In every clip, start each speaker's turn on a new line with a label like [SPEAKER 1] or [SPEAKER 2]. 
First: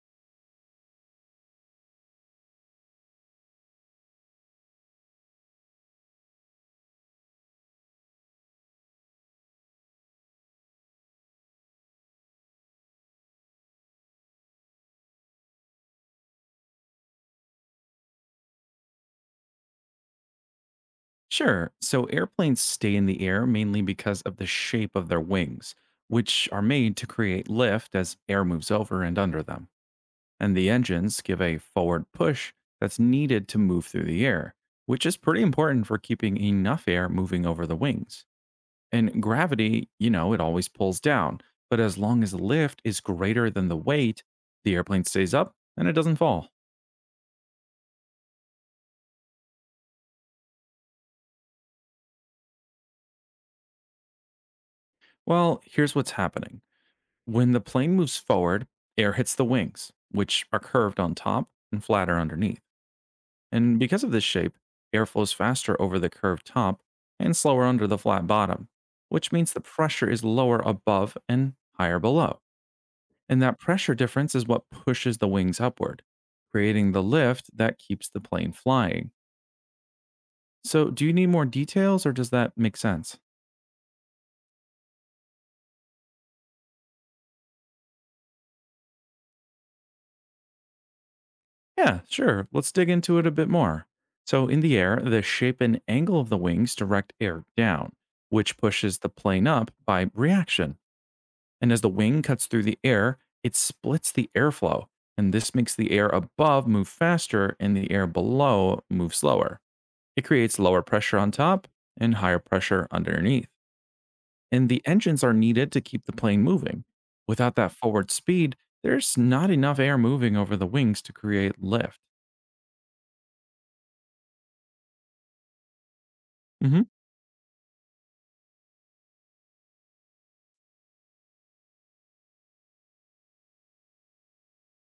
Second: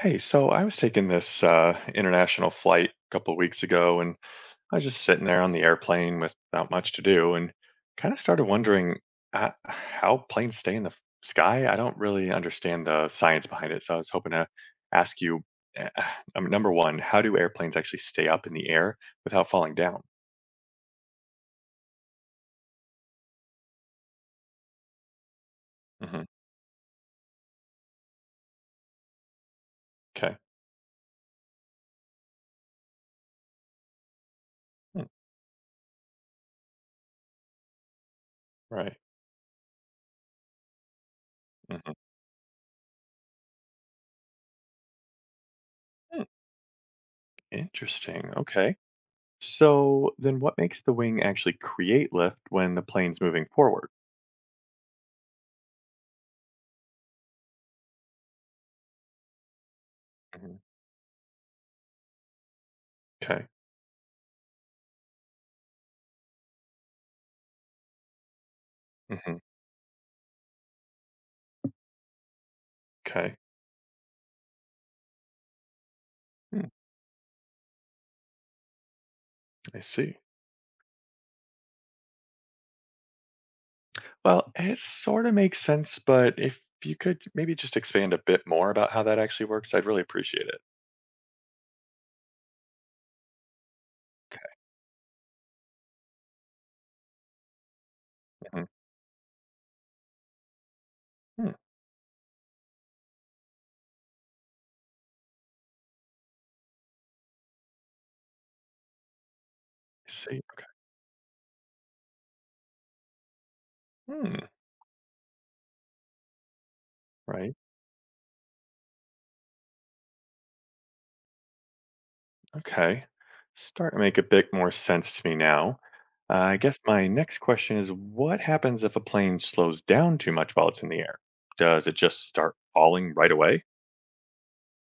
[SPEAKER 1] Hey, so I was taking this international flight a couple of weeks ago, and I was just sitting there on the airplane without much to do, and kind of started wondering how planes stay in the sky. I don't really understand the science behind it, so I was hoping to ask you, eh, uh, number one, how do airplanes actually stay up in the air without falling down?
[SPEAKER 2] Sure. So airplanes stay in the air mainly because of the shape of their wings,
[SPEAKER 1] Hmm.
[SPEAKER 2] which are made to create lift as air moves over and under them.
[SPEAKER 1] Okay.
[SPEAKER 2] And the engines give a forward push that's needed to move through the air,
[SPEAKER 1] Hmm,
[SPEAKER 2] which is pretty important for keeping enough air moving over the wings.
[SPEAKER 1] right.
[SPEAKER 2] And gravity, you know, it always pulls down, but
[SPEAKER 1] Mhm.
[SPEAKER 2] as long as the lift is greater than the weight, the airplane stays up and it doesn't
[SPEAKER 1] Hmm.
[SPEAKER 2] fall.
[SPEAKER 1] Interesting. Okay. So then, what makes the wing actually create lift when the plane's moving forward?
[SPEAKER 2] Well, here's what's happening. When the plane moves forward, air hits the wings, which
[SPEAKER 1] Mhm.
[SPEAKER 2] are curved on top and flatter underneath.
[SPEAKER 1] Okay.
[SPEAKER 2] And because of this shape, air flows faster over the curved top and slower under the flat bottom, which
[SPEAKER 1] Hmm.
[SPEAKER 2] means the pressure is lower above and higher below.
[SPEAKER 1] Okay.
[SPEAKER 2] And that pressure difference is what pushes the wings upward,
[SPEAKER 1] Hmm,
[SPEAKER 2] creating the lift that keeps the plane flying.
[SPEAKER 1] I see.
[SPEAKER 2] So, do you need more details or does that make sense?
[SPEAKER 1] Well, it sorta makes sense, but if you could maybe just expand a bit more about how that actually works, I'd really appreciate it.
[SPEAKER 2] Yeah, sure. Let's dig into it a bit more. So, in the air, the shape and angle of the wings direct air down, which
[SPEAKER 1] Mhm.
[SPEAKER 2] pushes the plane up by reaction.
[SPEAKER 1] Hmm. Hmm,
[SPEAKER 2] And as the wing cuts through the air, it splits the airflow. And this makes the air above move faster and the air below move slower.
[SPEAKER 1] I
[SPEAKER 2] It
[SPEAKER 1] see.
[SPEAKER 2] creates lower pressure on top and higher pressure underneath.
[SPEAKER 1] Hmm,
[SPEAKER 2] And the engines are needed to keep the plane moving.
[SPEAKER 1] right.
[SPEAKER 2] Without that forward speed, there's not enough air moving over the wings to create lift.
[SPEAKER 1] Okay. Starting to make a bit more sense to me now. I guess
[SPEAKER 2] Mhm.
[SPEAKER 1] my next question is what happens if a plane slows down too much while it's in the air? Does it just start falling right away?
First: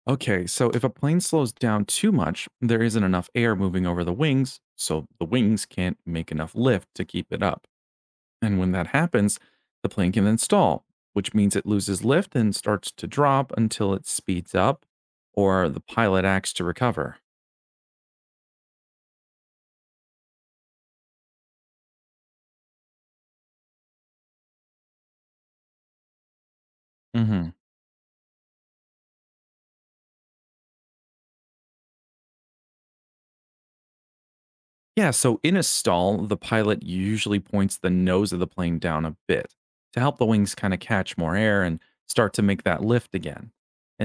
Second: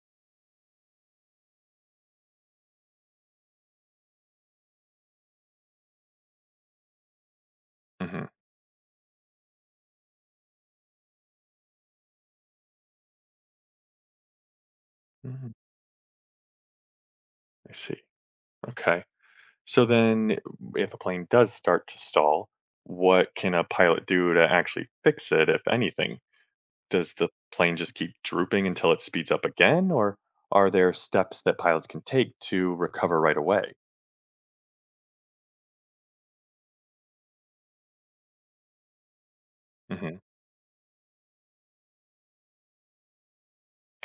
[SPEAKER 2] Okay, so if a plane slows down too much, there isn't enough air moving over the wings, so the wings can't make enough lift to keep it up.
[SPEAKER 1] Mhm.
[SPEAKER 2] And when that happens, the plane can then stall, which means it loses lift and starts to drop until it speeds up
[SPEAKER 1] Mhm.
[SPEAKER 2] or the pilot acts to recover.
[SPEAKER 1] I see. Okay. So then, if a plane does start to stall, what can a pilot do to actually fix it, if anything? Does the
[SPEAKER 2] Mm-hmm.
[SPEAKER 1] plane just keep drooping until it speeds up again, or are there steps that pilots can take to recover right away?
[SPEAKER 2] Yeah, so in a stall, the pilot usually points the nose of the plane down a bit to
[SPEAKER 1] Hmm.
[SPEAKER 2] help the wings kind of catch more air and start to make that lift again.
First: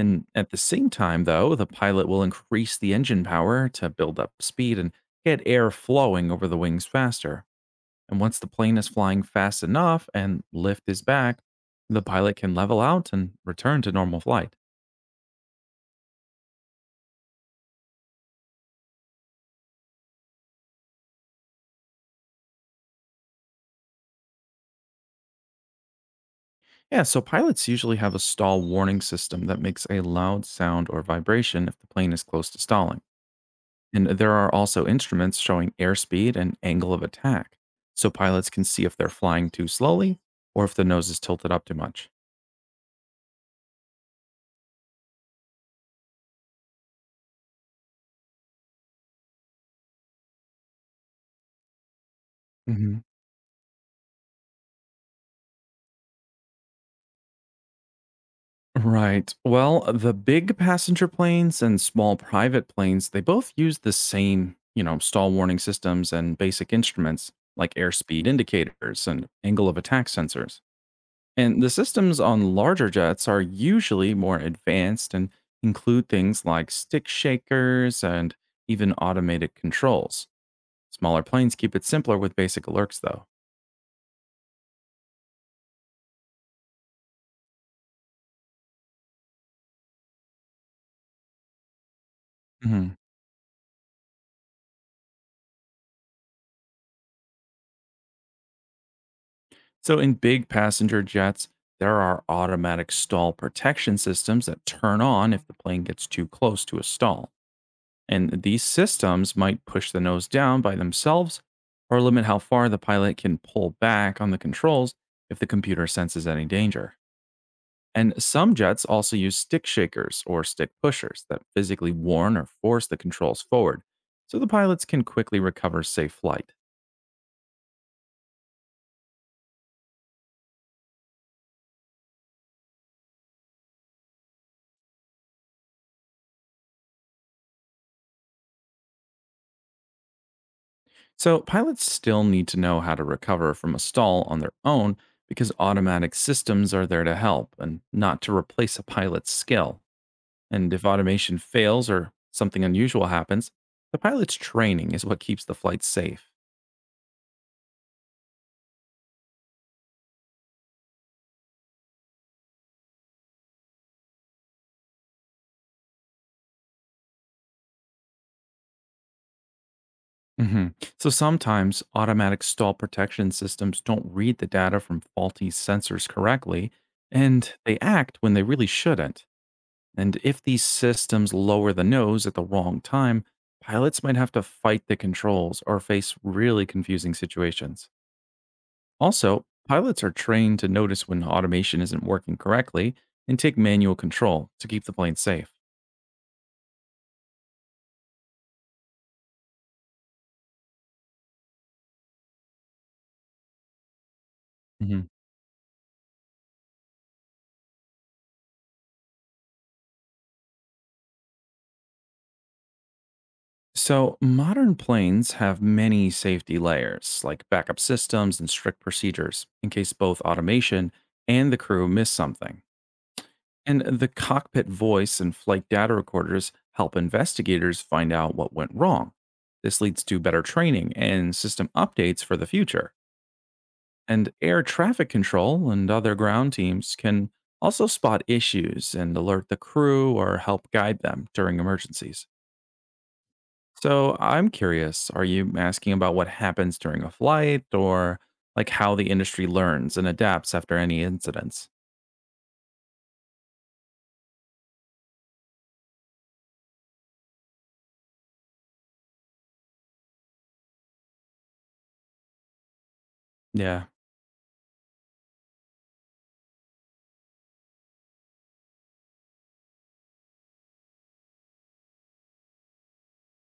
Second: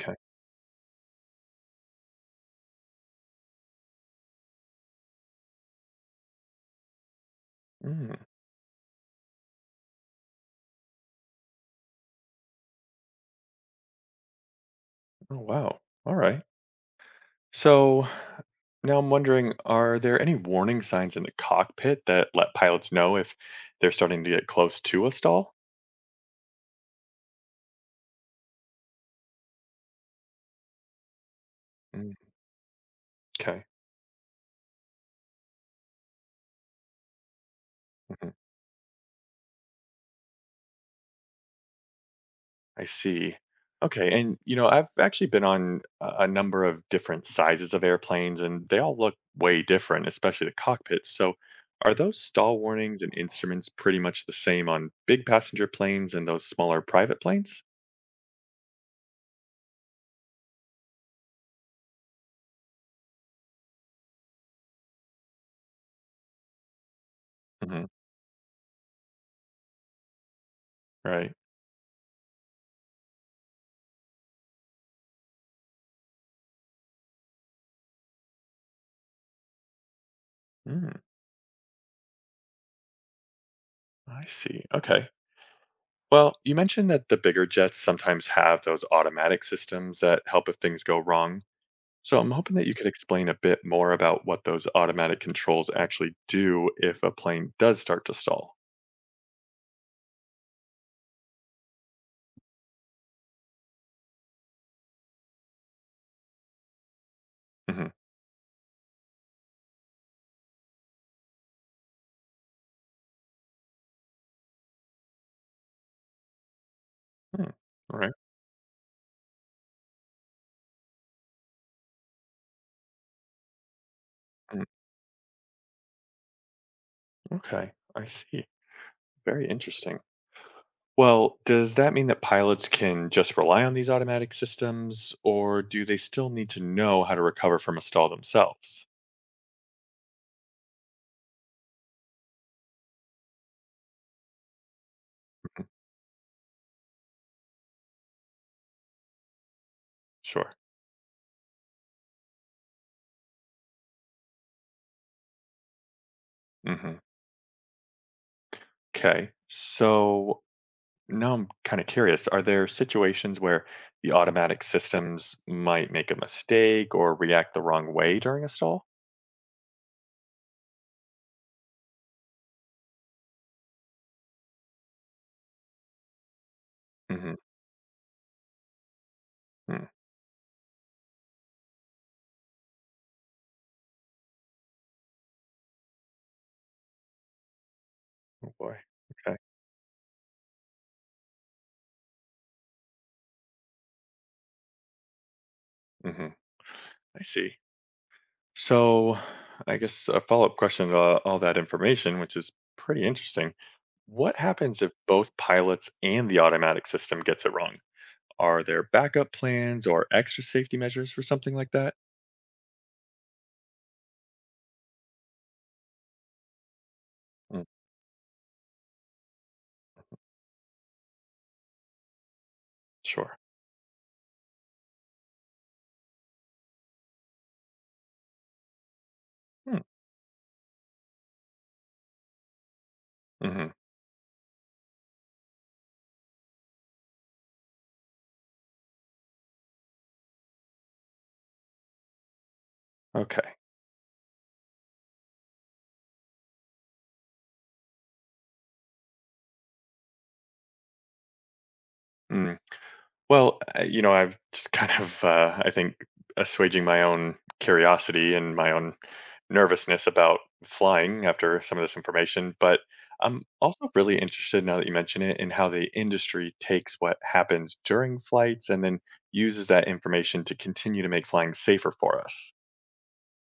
[SPEAKER 1] Okay.
[SPEAKER 2] at the same time, though, the pilot will increase the engine power to build up speed and get air flowing over the wings faster.
[SPEAKER 1] Mm.
[SPEAKER 2] And once the plane is flying fast enough and lift is back, the pilot can level out and return to normal flight.
[SPEAKER 1] Oh, wow. All right. So now I'm wondering, are there any warning signs in the cockpit that let pilots know if they're starting to get close to a stall?
[SPEAKER 2] Yeah, so pilots usually have a stall warning system that makes a loud sound or vibration if the
[SPEAKER 1] Mm.
[SPEAKER 2] plane is close to stalling.
[SPEAKER 1] Okay.
[SPEAKER 2] And there are also instruments showing airspeed and angle of attack, so pilots can see if they're flying too slowly or if the nose is tilted up too much.
[SPEAKER 1] I see. Okay, and you know, I've actually been on a number of different sizes of airplanes, and they all look way different, especially the cockpits. So, are those stall
[SPEAKER 2] Hmm.
[SPEAKER 1] warnings and instruments pretty much the same on big passenger planes and those smaller private planes?
[SPEAKER 2] Right. Well, the big passenger planes and small private planes, they both use the same, you know, stall warning systems and basic instruments like
[SPEAKER 1] Hmm.
[SPEAKER 2] airspeed indicators and angle of attack sensors.
[SPEAKER 1] Right.
[SPEAKER 2] And the systems on larger jets are usually more advanced and include things like stick shakers and even automated controls.
[SPEAKER 1] Mm.
[SPEAKER 2] Smaller planes keep it simpler with basic alerts, though.
[SPEAKER 1] I see. Okay. Well, you mentioned that the bigger jets sometimes have those automatic systems that help if things go wrong. So I'm hoping that you could
[SPEAKER 2] Mhm.
[SPEAKER 1] explain a bit more about what those automatic controls actually do if a plane does start to stall.
[SPEAKER 2] So, in big passenger jets, there are automatic stall protection systems that turn on if the plane gets too close to a stall.
[SPEAKER 1] Hmm.
[SPEAKER 2] And these systems might push the nose down by themselves or limit how far the pilot can pull back on the controls if the computer senses any danger.
[SPEAKER 1] Hmm. All right.
[SPEAKER 2] And some jets also use stick shakers or stick pushers that physically warn or force the controls forward so the
[SPEAKER 1] Mm.
[SPEAKER 2] pilots can quickly recover safe flight.
[SPEAKER 1] Okay. I see. Very interesting. Well, does that mean that pilots can just rely on these automatic systems, or do they still need to know how to recover from a stall themselves?
[SPEAKER 2] So, pilots still need to know how to recover from a stall on their own because automatic systems are there to help and not to replace a pilot's skill.
[SPEAKER 1] Sure.
[SPEAKER 2] And if automation fails or something unusual happens, the pilot's training is what keeps the flight safe.
[SPEAKER 1] Hmm. Okay. So now I'm kind of curious. Are there situations where the automatic systems might make a mistake or react the wrong way during a stall?
[SPEAKER 2] Mhm. So sometimes automatic stall protection systems don't read the data from faulty sensors correctly,
[SPEAKER 1] Mhm.
[SPEAKER 2] and they act when they really shouldn't.
[SPEAKER 1] Mm.
[SPEAKER 2] And if these systems lower the nose at the wrong time, pilots might have to fight the controls or face really confusing situations.
[SPEAKER 1] Oh boy. Okay.
[SPEAKER 2] Also, pilots are trained to notice when automation isn't working correctly and take manual control to keep the plane safe.
[SPEAKER 1] Mhm. I see. So, I guess a follow-up question to all that information, which is pretty interesting. What happens if
[SPEAKER 2] Mhm.
[SPEAKER 1] both pilots and the automatic system gets it wrong? Are there backup plans or extra safety measures for something like that?
[SPEAKER 2] So, modern planes have many safety layers, like
[SPEAKER 1] Mm.
[SPEAKER 2] backup systems and strict procedures, in case both automation and the crew miss something.
[SPEAKER 1] Sure.
[SPEAKER 2] And the cockpit voice and flight data recorders help investigators find out what went wrong.
[SPEAKER 1] Mm.
[SPEAKER 2] This leads to better training and system updates for the future.
[SPEAKER 1] Mhm.
[SPEAKER 2] And air traffic control and other ground teams can also spot issues and alert the crew or help guide them during emergencies.
[SPEAKER 1] Okay.
[SPEAKER 2] So I'm curious, are you asking about what happens during a flight or like how the industry learns and adapts after any incidents?
[SPEAKER 1] Mm. Well, you know, I've just kind of, I think, assuaging my own curiosity and my own nervousness about flying after some of this information. But I'm
[SPEAKER 2] Yeah.
[SPEAKER 1] also really interested now that you mention it in how the industry takes what happens during flights and then uses that information to continue to make flying safer for us.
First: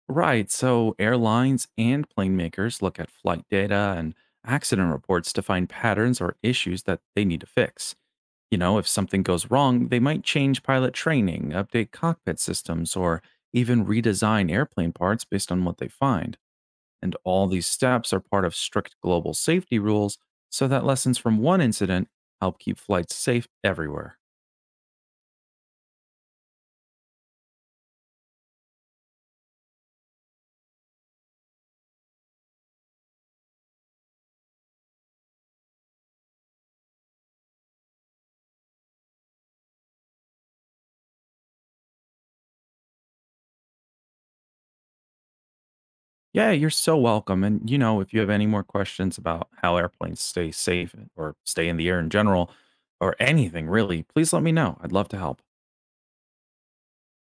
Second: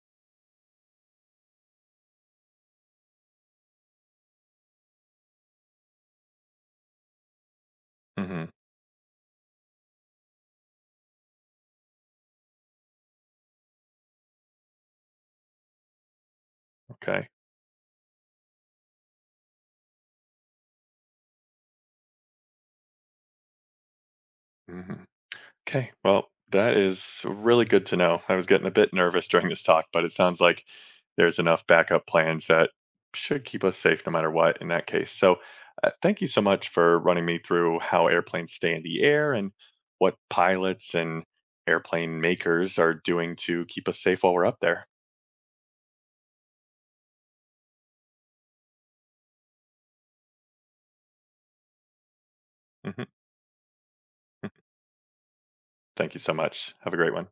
[SPEAKER 2] Right. So airlines and plane makers look at flight data and accident reports to find patterns or issues that they need to fix.
[SPEAKER 1] Hmm.
[SPEAKER 2] You know, if something goes wrong, they might change pilot training, update cockpit systems, or even redesign airplane parts based on what they find. And
[SPEAKER 1] Okay.
[SPEAKER 2] all these steps are part of strict global safety rules so that lessons from one incident help keep flights safe everywhere.
[SPEAKER 1] Hmm. Okay. Well, that is really good to know. I was getting a bit nervous during this talk, but it sounds like there's enough backup plans that should keep us safe no matter what in that case. So, thank you so much for running me through how airplanes stay in the air and what pilots and airplane makers are doing to keep us safe while we're up there.
[SPEAKER 2] Yeah, you're so welcome. And you know, if you have any more questions about how airplanes stay safe or stay in the air in general
[SPEAKER 1] Hmm.
[SPEAKER 2] or anything really, please let me know. I'd love to help.
[SPEAKER 1] Thank you so much. Have a great one.